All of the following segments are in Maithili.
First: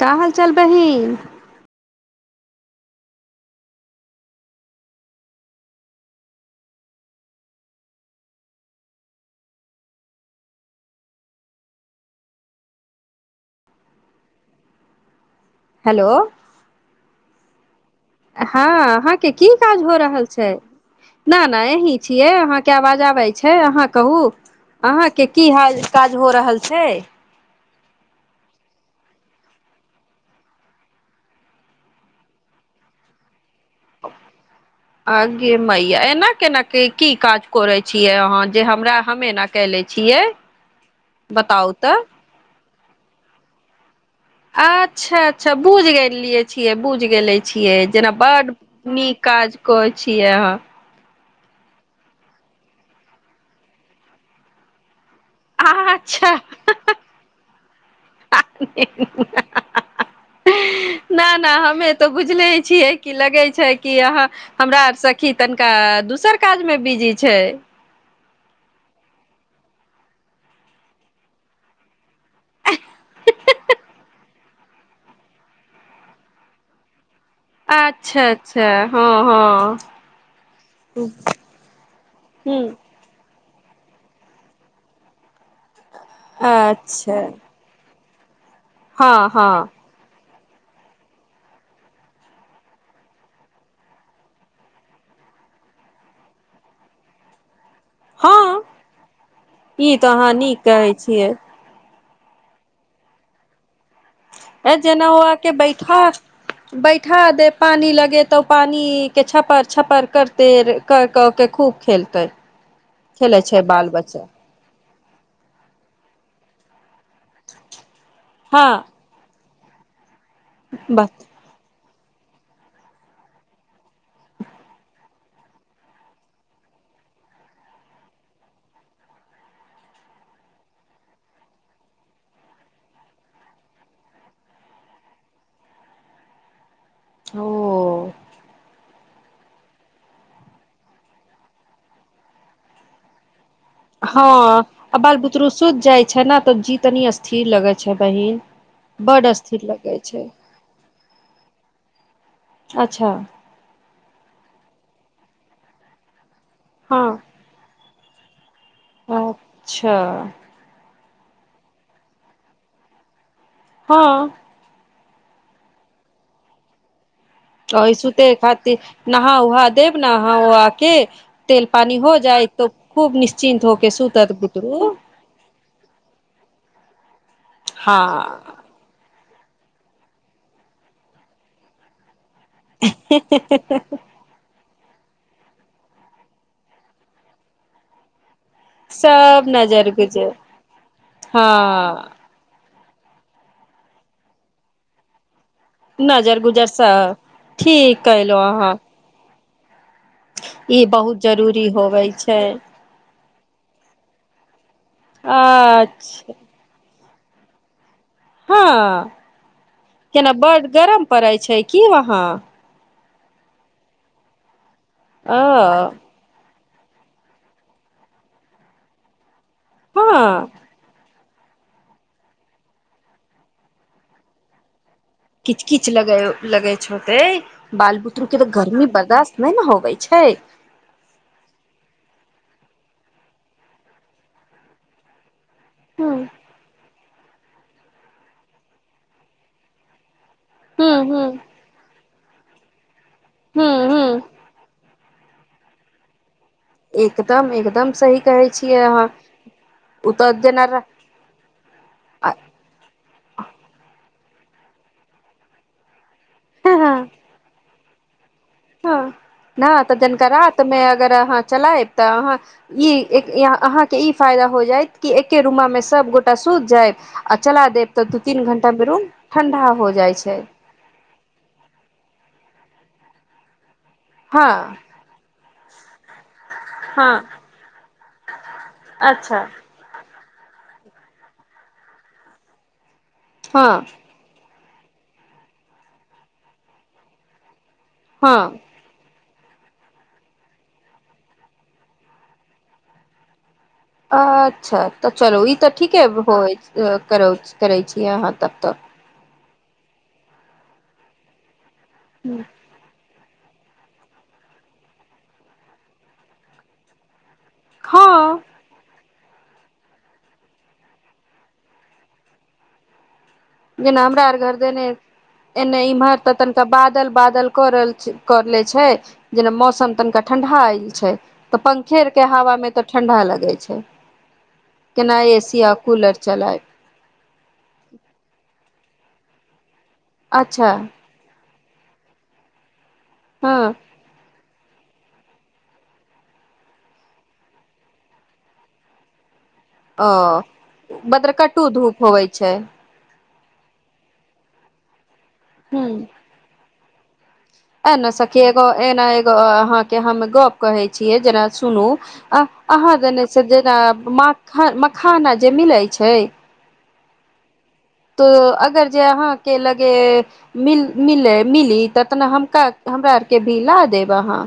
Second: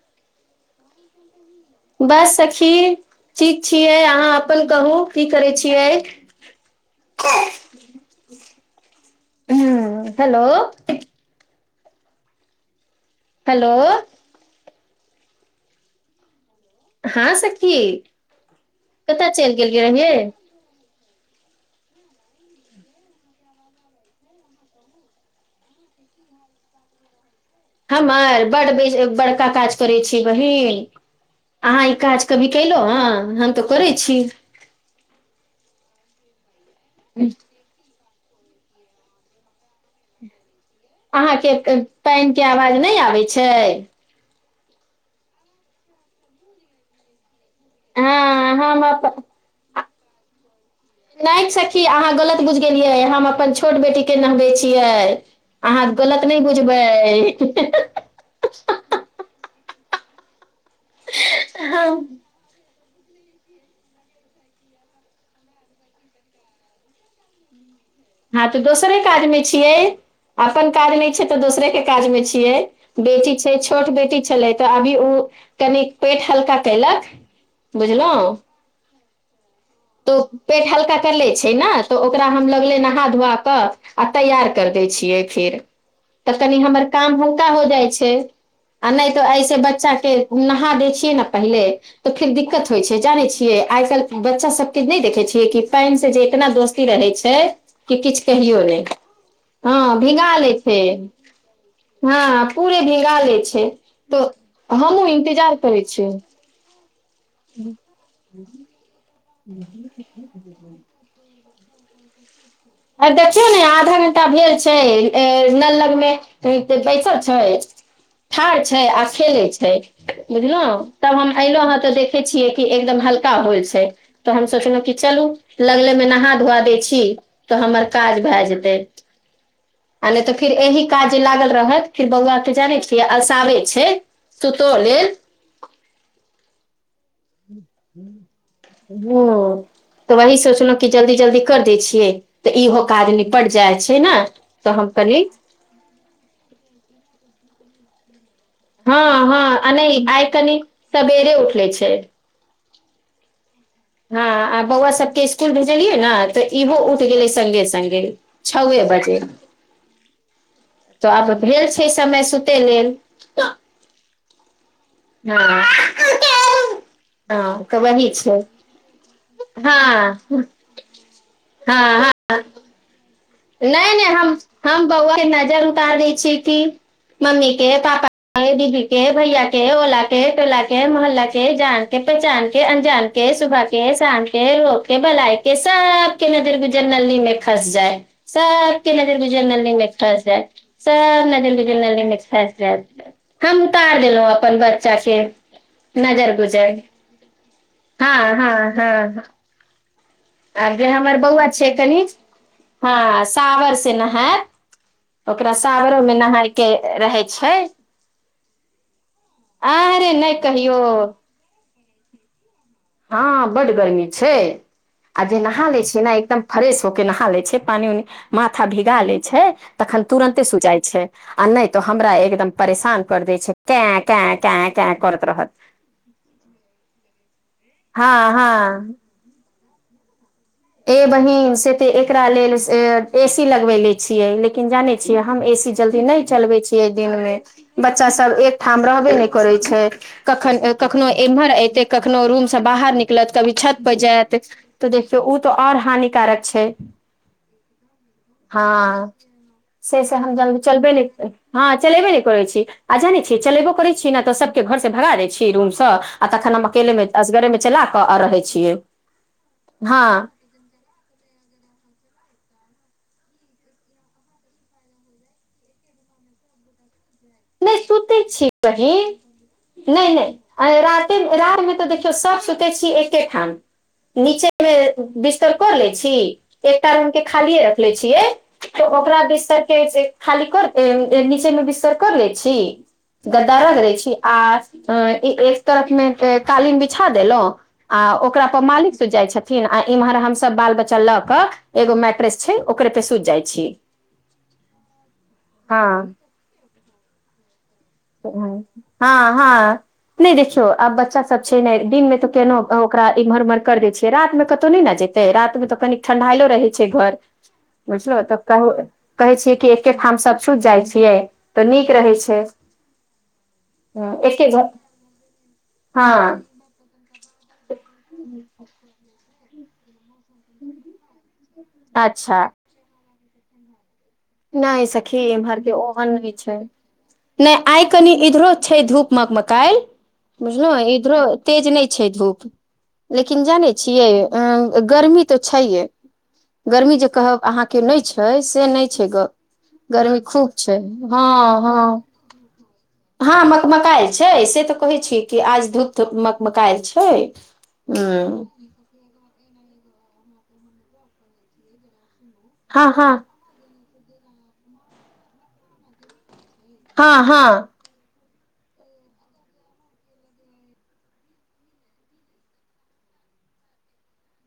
का हाल चाल बहिन बस सखी ठीक छियै अहाँ अपन कहू की करै छियै ह हेलो हेलो हेलो हँ सखी हँ अहाँके कतय की चलि काज गेलियै भ रहियै रहल छै नहि नहि अहीँ छियै अहाँके आवाज आबै छै अहाँ कहू अहाँके की हाल काज हो रहल छै हमर बड बे बड़का काज करै छीय बहिन अहाँ ई काज कभी केलहु ह हम तऽ करै छी मइया ऐना केना के की काज कर छै छियै अहाँ जे हमरा हमे न कै ले छियै अहाँके बताउ तऽ पैन के आवाज मे नहि आबै छै अच्छा अच्छा बुझ गेलिये छियै बुझ गेले छियै जेना हँ बड हम नीक काज कर छिया नय सखी अहाँ गलत बुझि गेलियै हम अपन छोट बेटीक के नहबै छियै अहाँ गलत नहि बुझबै नहि नहि हमे हम तऽ बुझले छियै कि लगै छै कि अहा हमरा सखी तनिका दोसर काज मे बिजी छै हँ तऽ दोसरे काज में छियै, अपन काज नय छै तऽ दोसरे के काज मे छि कि यइय बेटी छै छोट बेटी छलै तऽ अभी उ कनिक पेट हल्का कयलक बुझलहुँ अच्छा अच्छा हँ हँ तो पेट हल्का कर ले छै न तऽ ओकरा हम ह लगले नहा धुआ कऽ आ तैयार कर दै छियै फेर तऽ कनि हमर अच्छा काम हल्का हो जाइ छै छै आ नय तऽ हँ ऐसे हँ बच्चा के नहा दै छियै ने पहिले तऽ फेर दिक्कत होइ छै जानै छियै आइ काल्हि बच्चा सब नहि देखै छियै कि पानन से जे इतना दोस्ती रहै छै कि किछु कहियो हँ ने हँ ई तऽ भिगा अहाँ ले नीक छै कहै छियै हँ पूरे भीगा ले छै तऽ अ जेना हमहुँ हुआ के इन्तजार करै बैठा छियै बै खा दे पानी लगे तऽ पानि छप छपार करते खूब खेलतय आ देखियौ ने आधा घं्टा भेल छै ए न लगमे बै सब छै ठाढ़ छै हँ आ खेले छै त बुझल तब बस हम आइल हाँ तऽ देखै छियै कि एकदम हल्का होल छै तऽ हम सोचलहुं कि चलू लगलेमे नहा धुआ दै छी तऽ हमर काज भए जेतै आ नहि तऽ फिर एहि काज जे लागल रहत फिर बौआ के जानै छियै अलसाबे छै सुतो लेल ओ [inaudible] ह तऽ वही सोचलहु क जल्दी जल्दी कर दै छियै तऽ इहो काज न हँ आ बाल बुतरु सुति जाइ छै ने त जी तनी थीर लगै छै बहिन हँ बड स्थिर हँ अ लगै छै आइकनी सबेरे उठलै छै अच्छा हँ आ बौआ सबके स्सकुल भेजलियै ने तऽ इहो उठि हँ गेलै सङ्गे सङ्गे छौए बजे अच्छा तऽ आब भेल छै समय सुतय लेल हँ हँ तऽ अ वही सुते छै खातिर नहा उहा हँ देब ने अहा हँ उहा के तेल पानी हो हँ जाय तो खूब निश्चिन्त होके नहि नहि हम सुतत हम बुतरू ब ओ नजर उतार दै छियै की मम्मी के पापा हँ दीदी के भैया के ओला के टोला के मोहल्ला के जान के पहचानके के अनजान के सुबह के शाम के के बलआय के सबके नजर गुजर नली में खस जाय सबके नजर सब गुजैर नल्ली में नजर खस गुजर सब नजर गुजैर नल्ली हँ म खस जैत हम उतार देलहुँ अपन बच्चा के नजर गुजर स ठीक कैलो अहाँ आ ई जे हमर बहुत बौआ जरूरी छै कनि होवे छै हँ तावर से नहायत ओकरा सावरोमे अच्छा नहाय के रहै छै हँ अरे केना नहि बड कहियौ गरम पड़ै छै की वाहाँ हँ बड गरमी छै आ अ जे नहा ले छै ने एकदम फ्रेश हो के नहा ले छै पानि उनी माथा भिगा ले छै तखन हँ तुरन्ते सुूजाइ छै आ नहि तो हमरा एकदम परेशान कर दै छै कै कै कै किच किच लगै लगै छोते बाल हँ बुतरू के तऽ हँ गर्मी बर्दाश्त नहि ने हो अबै छै ए बहिन से तऽ एकरा लेल ए सी लगबेले छियै लेकिन जानै छियै हम ए सी जल्दी ह नहि चलबै छियै दिन मे बच्चा सब एकठाम रहबे नहि करै छै कखन ह कखनो ह एम्हर एते अखनो रूमसँ बाहर निक कलत कभी ह छत ह बजाते त देख से ओ तओर हानिकारक एकदम एकदम सही कहै छियै अहाँ ह से ओ स तऽ हम जेना हँ चलबे हँ चलेबे नहि करै छी आ जाने छिये चलेबो कर छी छी ने तऽ सबके घर से भगा दै छी रूमसँ आ तऽ हम अकेेल में असगरे में चला कऽ क आ रहै छै हँ न तऽ जनक र मे अगर अहाँ चलायब तऽ अहाँ ई अहाँके ई फायदा हो जायत कि एके रूमामे सभगोटा सुति जायब आ चला नहि देब तऽ दू सुते तीन छी घंटा मे कनि रूम ठंडा हो जाइ नहि नहि छै आई राते रति मे तऽ देखियौ सब सुत एकेठाम नीचे हँ मे बिस्तर कऽ लै छी एकटा रंग के हँ खालीए रखले छियै तऽ ओकरा अच्छा बिस्तर के खालि करके नीचे में विस्तर कर लै छी गद्दार हँ रहै छी आस अ एक तरफ में कालीन बिछा देेलो आ ओकरा हँ पर मालिक से जाइ छथिन थिन आ इम्हर हम सब बाल बच्चा ल के एगो मैट्रेस छै ओकरे पे सूइत जाइ छी अच्छा तऽ चलू ई तऽ ठीके हँ होइ करउत हँ हँ नहि देखियौ आब बच्चा सब छै दिन मे त के ओकरा इमहर-उमहर कर दै छियै रातमे कतहु नहि ने जेतै रातिमे तऽ कनि ठंढाइलो रहै छै घर बुझल हँ तका हो कहै छियै कि एकेठाम सभ छुट जाइ छियै तऽ नीक रहै छै जेना हँ, हमरा आर एके घर देने एने इमहर तऽ हँ तनिका बादल बादल करल कर ले छै जेना मौसम त कन कट ठंढ़ाएल छै ते पंखेर के हवा मे त ठी ठंढा लागै छै। नइ सखी केना एमहर एसी के आ ओहन कूलर नइ छै चलाय नहि आइ कनि इधरो छै धूप मक मकाल्हि बुझलौ अच्छा इधरो तेज नै छै धूप। लेकिन जानै हँ छियै अं गर्मी तो छैये, गर्मी जे कहब अहाँ के नै छै से ने छै ग अ गर्मी खूब छै बदर कट्टू धूप होबै छै। हाँ मक मकाएल छै से ते कहै छी। कि आज धूप हूँ धूप मक मकाएल छै। ए ए ना सखी एगो, ए ना एगो अहाँ के हम गप कहै छियै जरा सुनु। अह हँ अहाँ हँ देना से जेना मक्ख, मखाना जे मिलै छै। हाँ हाँ। तो अगर जे अहाँ के लगे मिल मिले मिली तऽ तेना हमका हमरा आर के भी ला देब अहाँ।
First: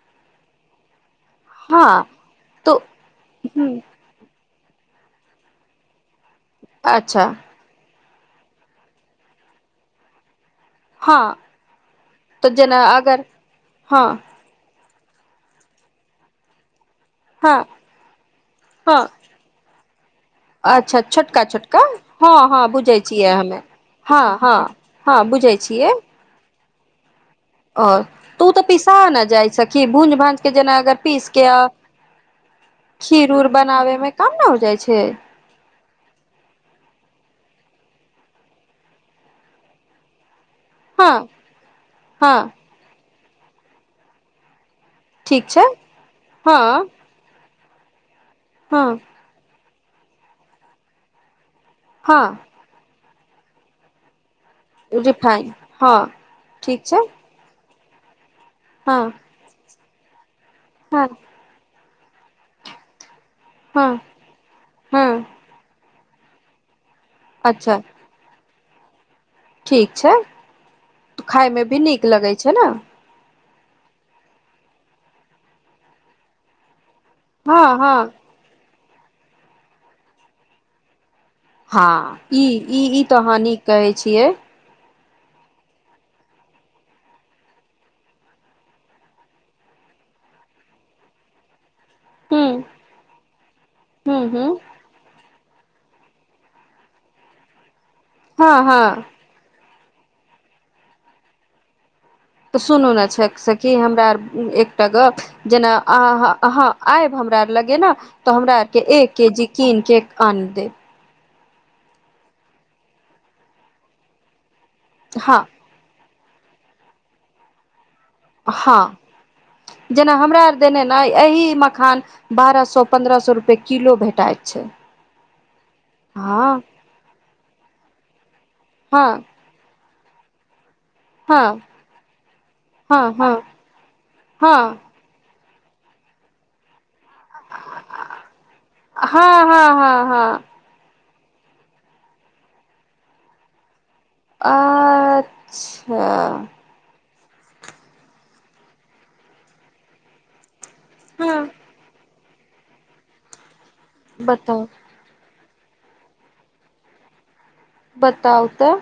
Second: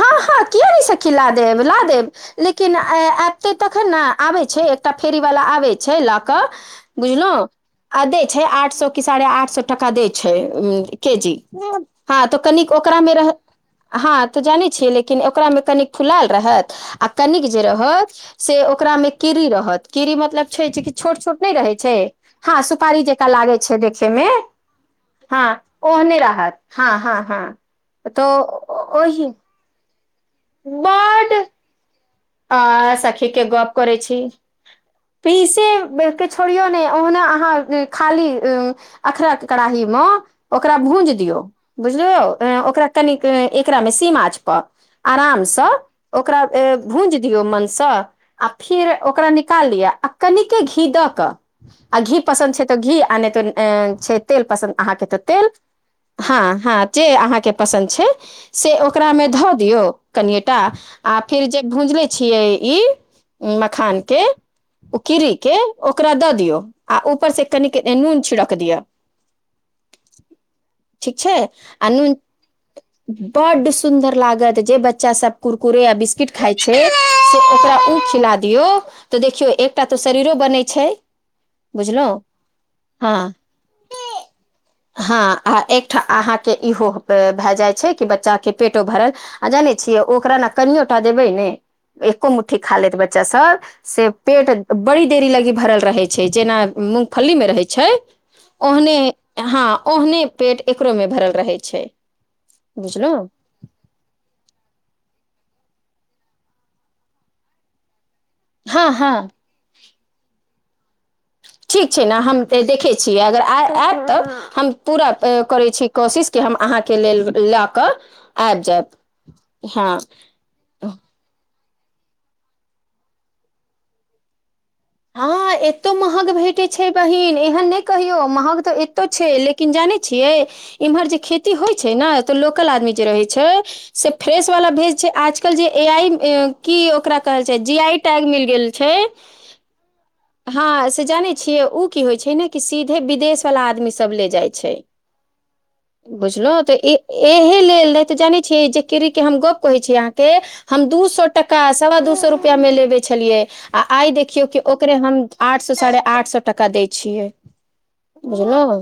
हाँ हाँ किया ने स खी ला देब ला हँ देब, लेकिन तो ए आबते ह तखन ना आबे छे, एकटा फेरी वाला आबे छै ला क अच्छा बुझलौ। आ दै छै आठ सौ की साढ़े आठ सौ टका दै छै। उम्म के हँ जी हाँ तो तऽ कनिक जेना ओकरा मे अगर रहै हँ हाँ ते जाने छीये, लेकिन ओकरा मे कनी खुलल रहत आ कनिक हँ जे रहत से ओकरा हँ मे कीड़ी रहत। कीड़ी मतलब छै जे कि अच्छा छोट-छोट छोटका नै रहै छोटका छै, हँ हाँ हँ बुझै सुपारी जेकाँ छियै लागै हमे छै देखे हँ मे, हँ हँ हाँ ओहने रहत। हाँ-हाँ। अ तू ते पिसा उन्ना जाय [unintelligible] की बु भाँज के जेना अगर पीस बड के अ आ सखी के खीर-उर बनाबे मे कम न हो जाय छै। के‌ बक छोड़ियौ नहि ओहना अहाँ खाली अखरक कड़ाही म। ओकरा भूज हँ दियौ बुझलियौ हँ ओकरा कनि। एकरा मे सी माचप। ठीक छै आरामसँ ओकरा हँ अ। दियौ मन से। आ फिर हँ ओकरा नि निका लिअ आ कनिके घी दऽ क। आ घी हँ पसन्द छै तऽ घी। आने त ए छै। तेल पसन्द अहाँके तऽ तेल हँ हँ ठीक छै जे अहाँके। पसन्द छै। से हँ ओकरामे धऽ दियौ। कनिये। आ हँ आ फिर जे। भूजले छियै ई। हँ मखान के हँ उकिड़ी के। ओकरा दऽ दियौ। आ ऊपर से कनी अच्छा के नून छिड़क। क दिय। ठीक छैऽ ठीक छै खाायमे भी नीक लगैत छै न। बड सुंदर लागत जे बच्चा सब कुरकुरे य बिस्किट। खाय छै। से ओकरा हँ हँ उ खिला दियौ। तऽ देखियौ एकटा तऽ शरीरो बनैत छै। हँ बुझलहुँ ई ई ई हँ तऽहहान नीक कहैय छियै। हँ आ एकठाम अहाँके इहो भए जाइ छै कि बच्चाके पेटो भरल आ जानै छियै ओकरा ने कनियो। टा देबै ने। एको हूँ मुठ्ठी खा लेत बच्चा सब से हूँ हूँ पेट बड़ी देरी लगी। भरल रहै छै जेना मूँगफलीमे रहै छै। हँ ओहने हँ हँ। ओहने पेट एकरो मे भरल रहै छै। तऽ सुनू ने छै बुझलहु से कि हमरा आर‌ एकटा गप। जेना अह अहाँ आयब हमरार लगे ने। तऽ हमरा आर के हँ हँ एक के जी कीन केक आन दे। ठीक छै ने हम तऽ देखै छियै अगर अइब आयब तऽ हम। पूरा प‌ हँ करै छी। कोशिशके हम अहाँके लेल लऽ कऽ आबि जायब हाँ हँ जेना हमरा आर देने न एहि-म- -मखान बारह सौ पन्द्रह सौ रूपये किलो भेटाइत छै हाँ एतो महँग हँ भेटै छै बहिन एहन नहि कहियौ महंग तऽ एतो हँ छै लेकिन जानै छियै इम्हर जे हँ खेती होइ छै न तऽ लोकल आदमी हँ जे रहै हँ छै से फ्रेश हँ वाला भेज छै आज तऽ जे ए-आइ ऐं-की ओकरा कहल छै जी आई टैग मिल गेल छै हाँ हाँ तऽ जानै छियै उ की होइ छै न सीधे विदेश वला आदमी सँ सब ले जाइ छै हँ अच्छा बुझलहूँ तऽ ई एहि लेल नहि तऽ जानै छियै जेकरे के हम गप्प कहै छियै अहाँके हम दू सौ हँ टका सवा दू सौ रुप- रुपआ मे लेबै छलियै आ आइ देखियौ बताउ कियौ हम आठ सौ साढ़े आठ सौ टका दै छियै बताउ तऽ बुझलहु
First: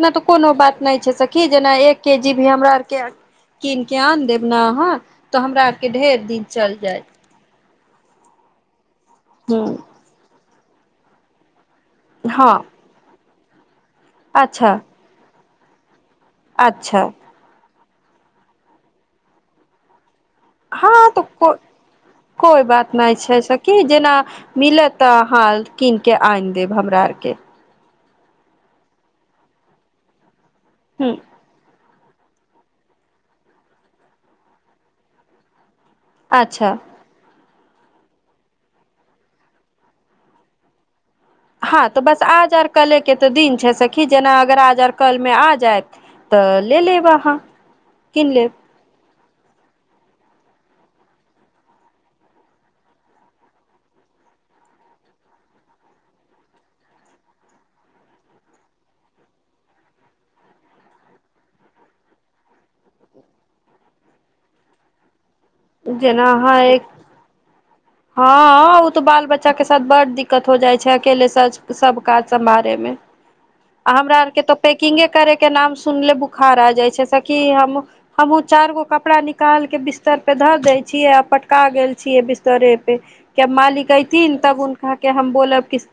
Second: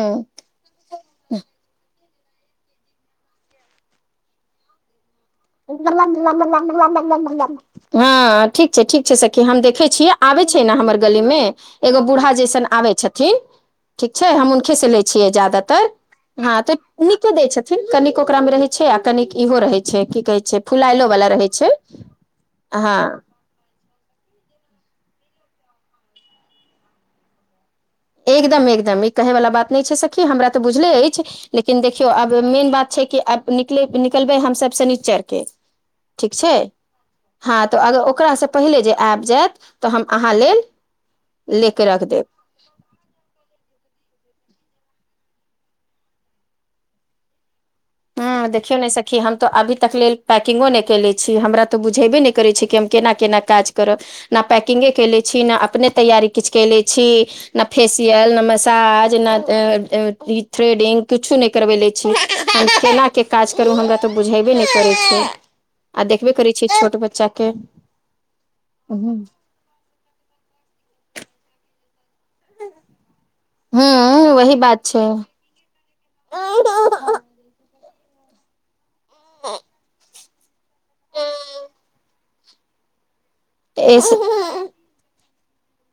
नहि तऽ कोनो बात नहि जै सँ की जेना ई एकके जीभी हमरा आर के कीन के आन देब ने अहाँ तऽ हमरा आरके ढेर दिन चल जाय [unintelligible] हाँ ठीक ठीक छै सखी ह हम देखै छियै आबै छै न हमर गली मे एगो बूढ़ा हँ जेसन आबै छथि [unintelligible] ठीक छै हम अच्छा हुनकेसँ लै छियै इजाज़त तऽर हँ तऽ अच्छा नीके दै छै छथ ठीक कनिक ओकरा मे रहे छै आ कनिक इहो रहै छै कि हँ तऽ को कोइ बात नहि हँ छै स की जेना मिलत तऽ हाल कीन के आनि देब हमरा आरके एकदम एकदम ई कहै वला बात नहि छै सखी हमरा बुझले ह अछि लेकिन देख देखियौ आब मेन बात छै कि आब निकल निकलबै हम सब सनिचर के ठीक छै अच्छा हँ तऽ अगर ओकरासँ पहिले जे आबि जायत तऽ हम अहाँ लेल ले के हँ त रख देब बस आ जा कले के तऽ दिन छै सखी जेना अगर आज आर कल मे आ जायत तऽ ले लेब अहाँ कीन हँ लेब देखियौ नहि‌‌ सखि कि हम तऽ अभी तक लेल पैकि्ंगो नहि कले छी हमरा तऽ बुझेबे नहि करै छी कि हम केना केना काज करब ने पैकि्ंगे कले छी नहि अपने तैयारी किछु कले छी नहि फेसियल ने मसाज ने थ्रेडिंग किछु नहि करबेले छी हम केनाके काज करू हमरा तऽ बुझेबे नहि करै छै आ जेना देखबे करै अहाँ छियै एक छोट बच्चाके हँ ओ तऽ बाल बच्चा के साथ बड़ दिक्कत हो जाइ छै अकेले सज सब काज समारेमे आ हमरा आर हूँ के वही त बात पैकिंगे छै करे के नाम सुनले बुखार आ जाइ छै त कि हम हमहुँ चार गो कपड़ा निकालिक बिस्तर पे धर दै छियै आ पटका गेल छियै बिस्तरे पे के मालिक अईथिन‌ तब उनका के हम बोलब किस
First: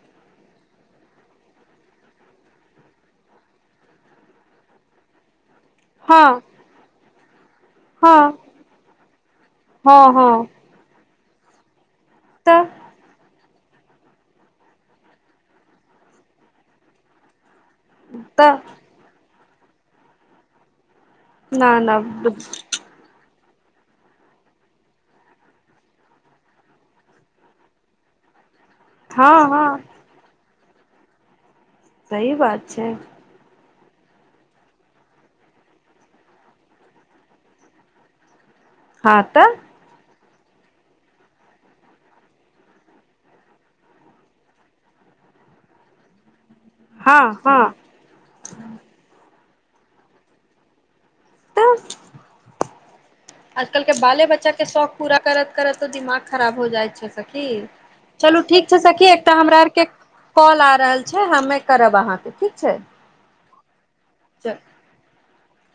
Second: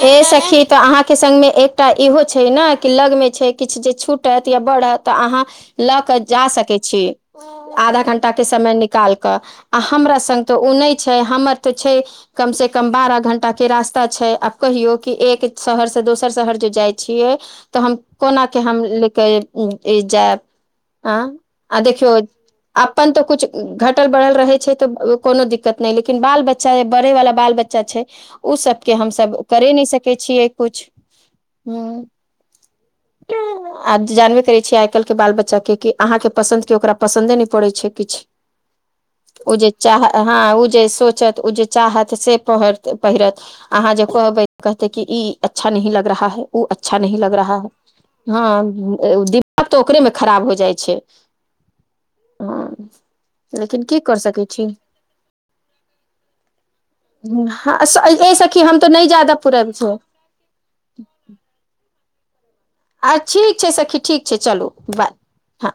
हे सखी तऽ अहाँके सङ्गमे एक एकटा इहो छै ने कि लगमे छै किछु जे छूटत या बड़त तऽ अहाँ लऽ कऽ हँ जा सकैत छी आधा घंटा हँ के समय निकाल कऽ आ हँ हमरा हँ संग तऽ उ नहि छै हमर तऽ छै कम तऽ से कम बारह घंटा के रास्ता छै आब कहियो कि एक शहर से दोसर शहर जे जाइ छियै तऽ हम तऽ कोनाके हम लेके हूँ ईजात- आँ न आ न देखियौ अपन तऽ कुछ घटल बढ़ल रहे छै तऽ कोनो दिक्कत नहि लेकिन बाल बच्चा बढ़ैय वला बाल बच्चा छै [inaudible] ओ सब के हँ हमसब हँ करै नहि सकै छियै कुछ हम्म सी बात छै आ जानबे करै छियै आइ काल्हिके बाल बच्चाके की अहाँके पसन्द के ओकरा पसन्दे नहि पड़ै छै किछ हँ ओ तऽ जे चाह हाँ ओ जे सोचत ओ जे चाहत से पढ़त पहिरत अहाँ जे कहबै कहतै की इ अच्छा नहीं लग रहा है उ अच्छा नह हँ लग रहा हँ है हँ उ-दि आब तऽ ओकरेमे खराब हो जाइ छै तऽ हँ आजकल लेकिन के की कर बाले सकै बच्चा के छी शौख पूरा करऽत करऽत दिमाग खराब हो जाइ छै सखी हँ ए चलू सखी ठीक हम छै तऽ नहि सखी एकटा जादा हमरा पूरब आरके छै कॉल आ रहल छै हमे करब अहाँके ठीक छै अछि छै सखी ठीक छै चलू चलु बाय हँ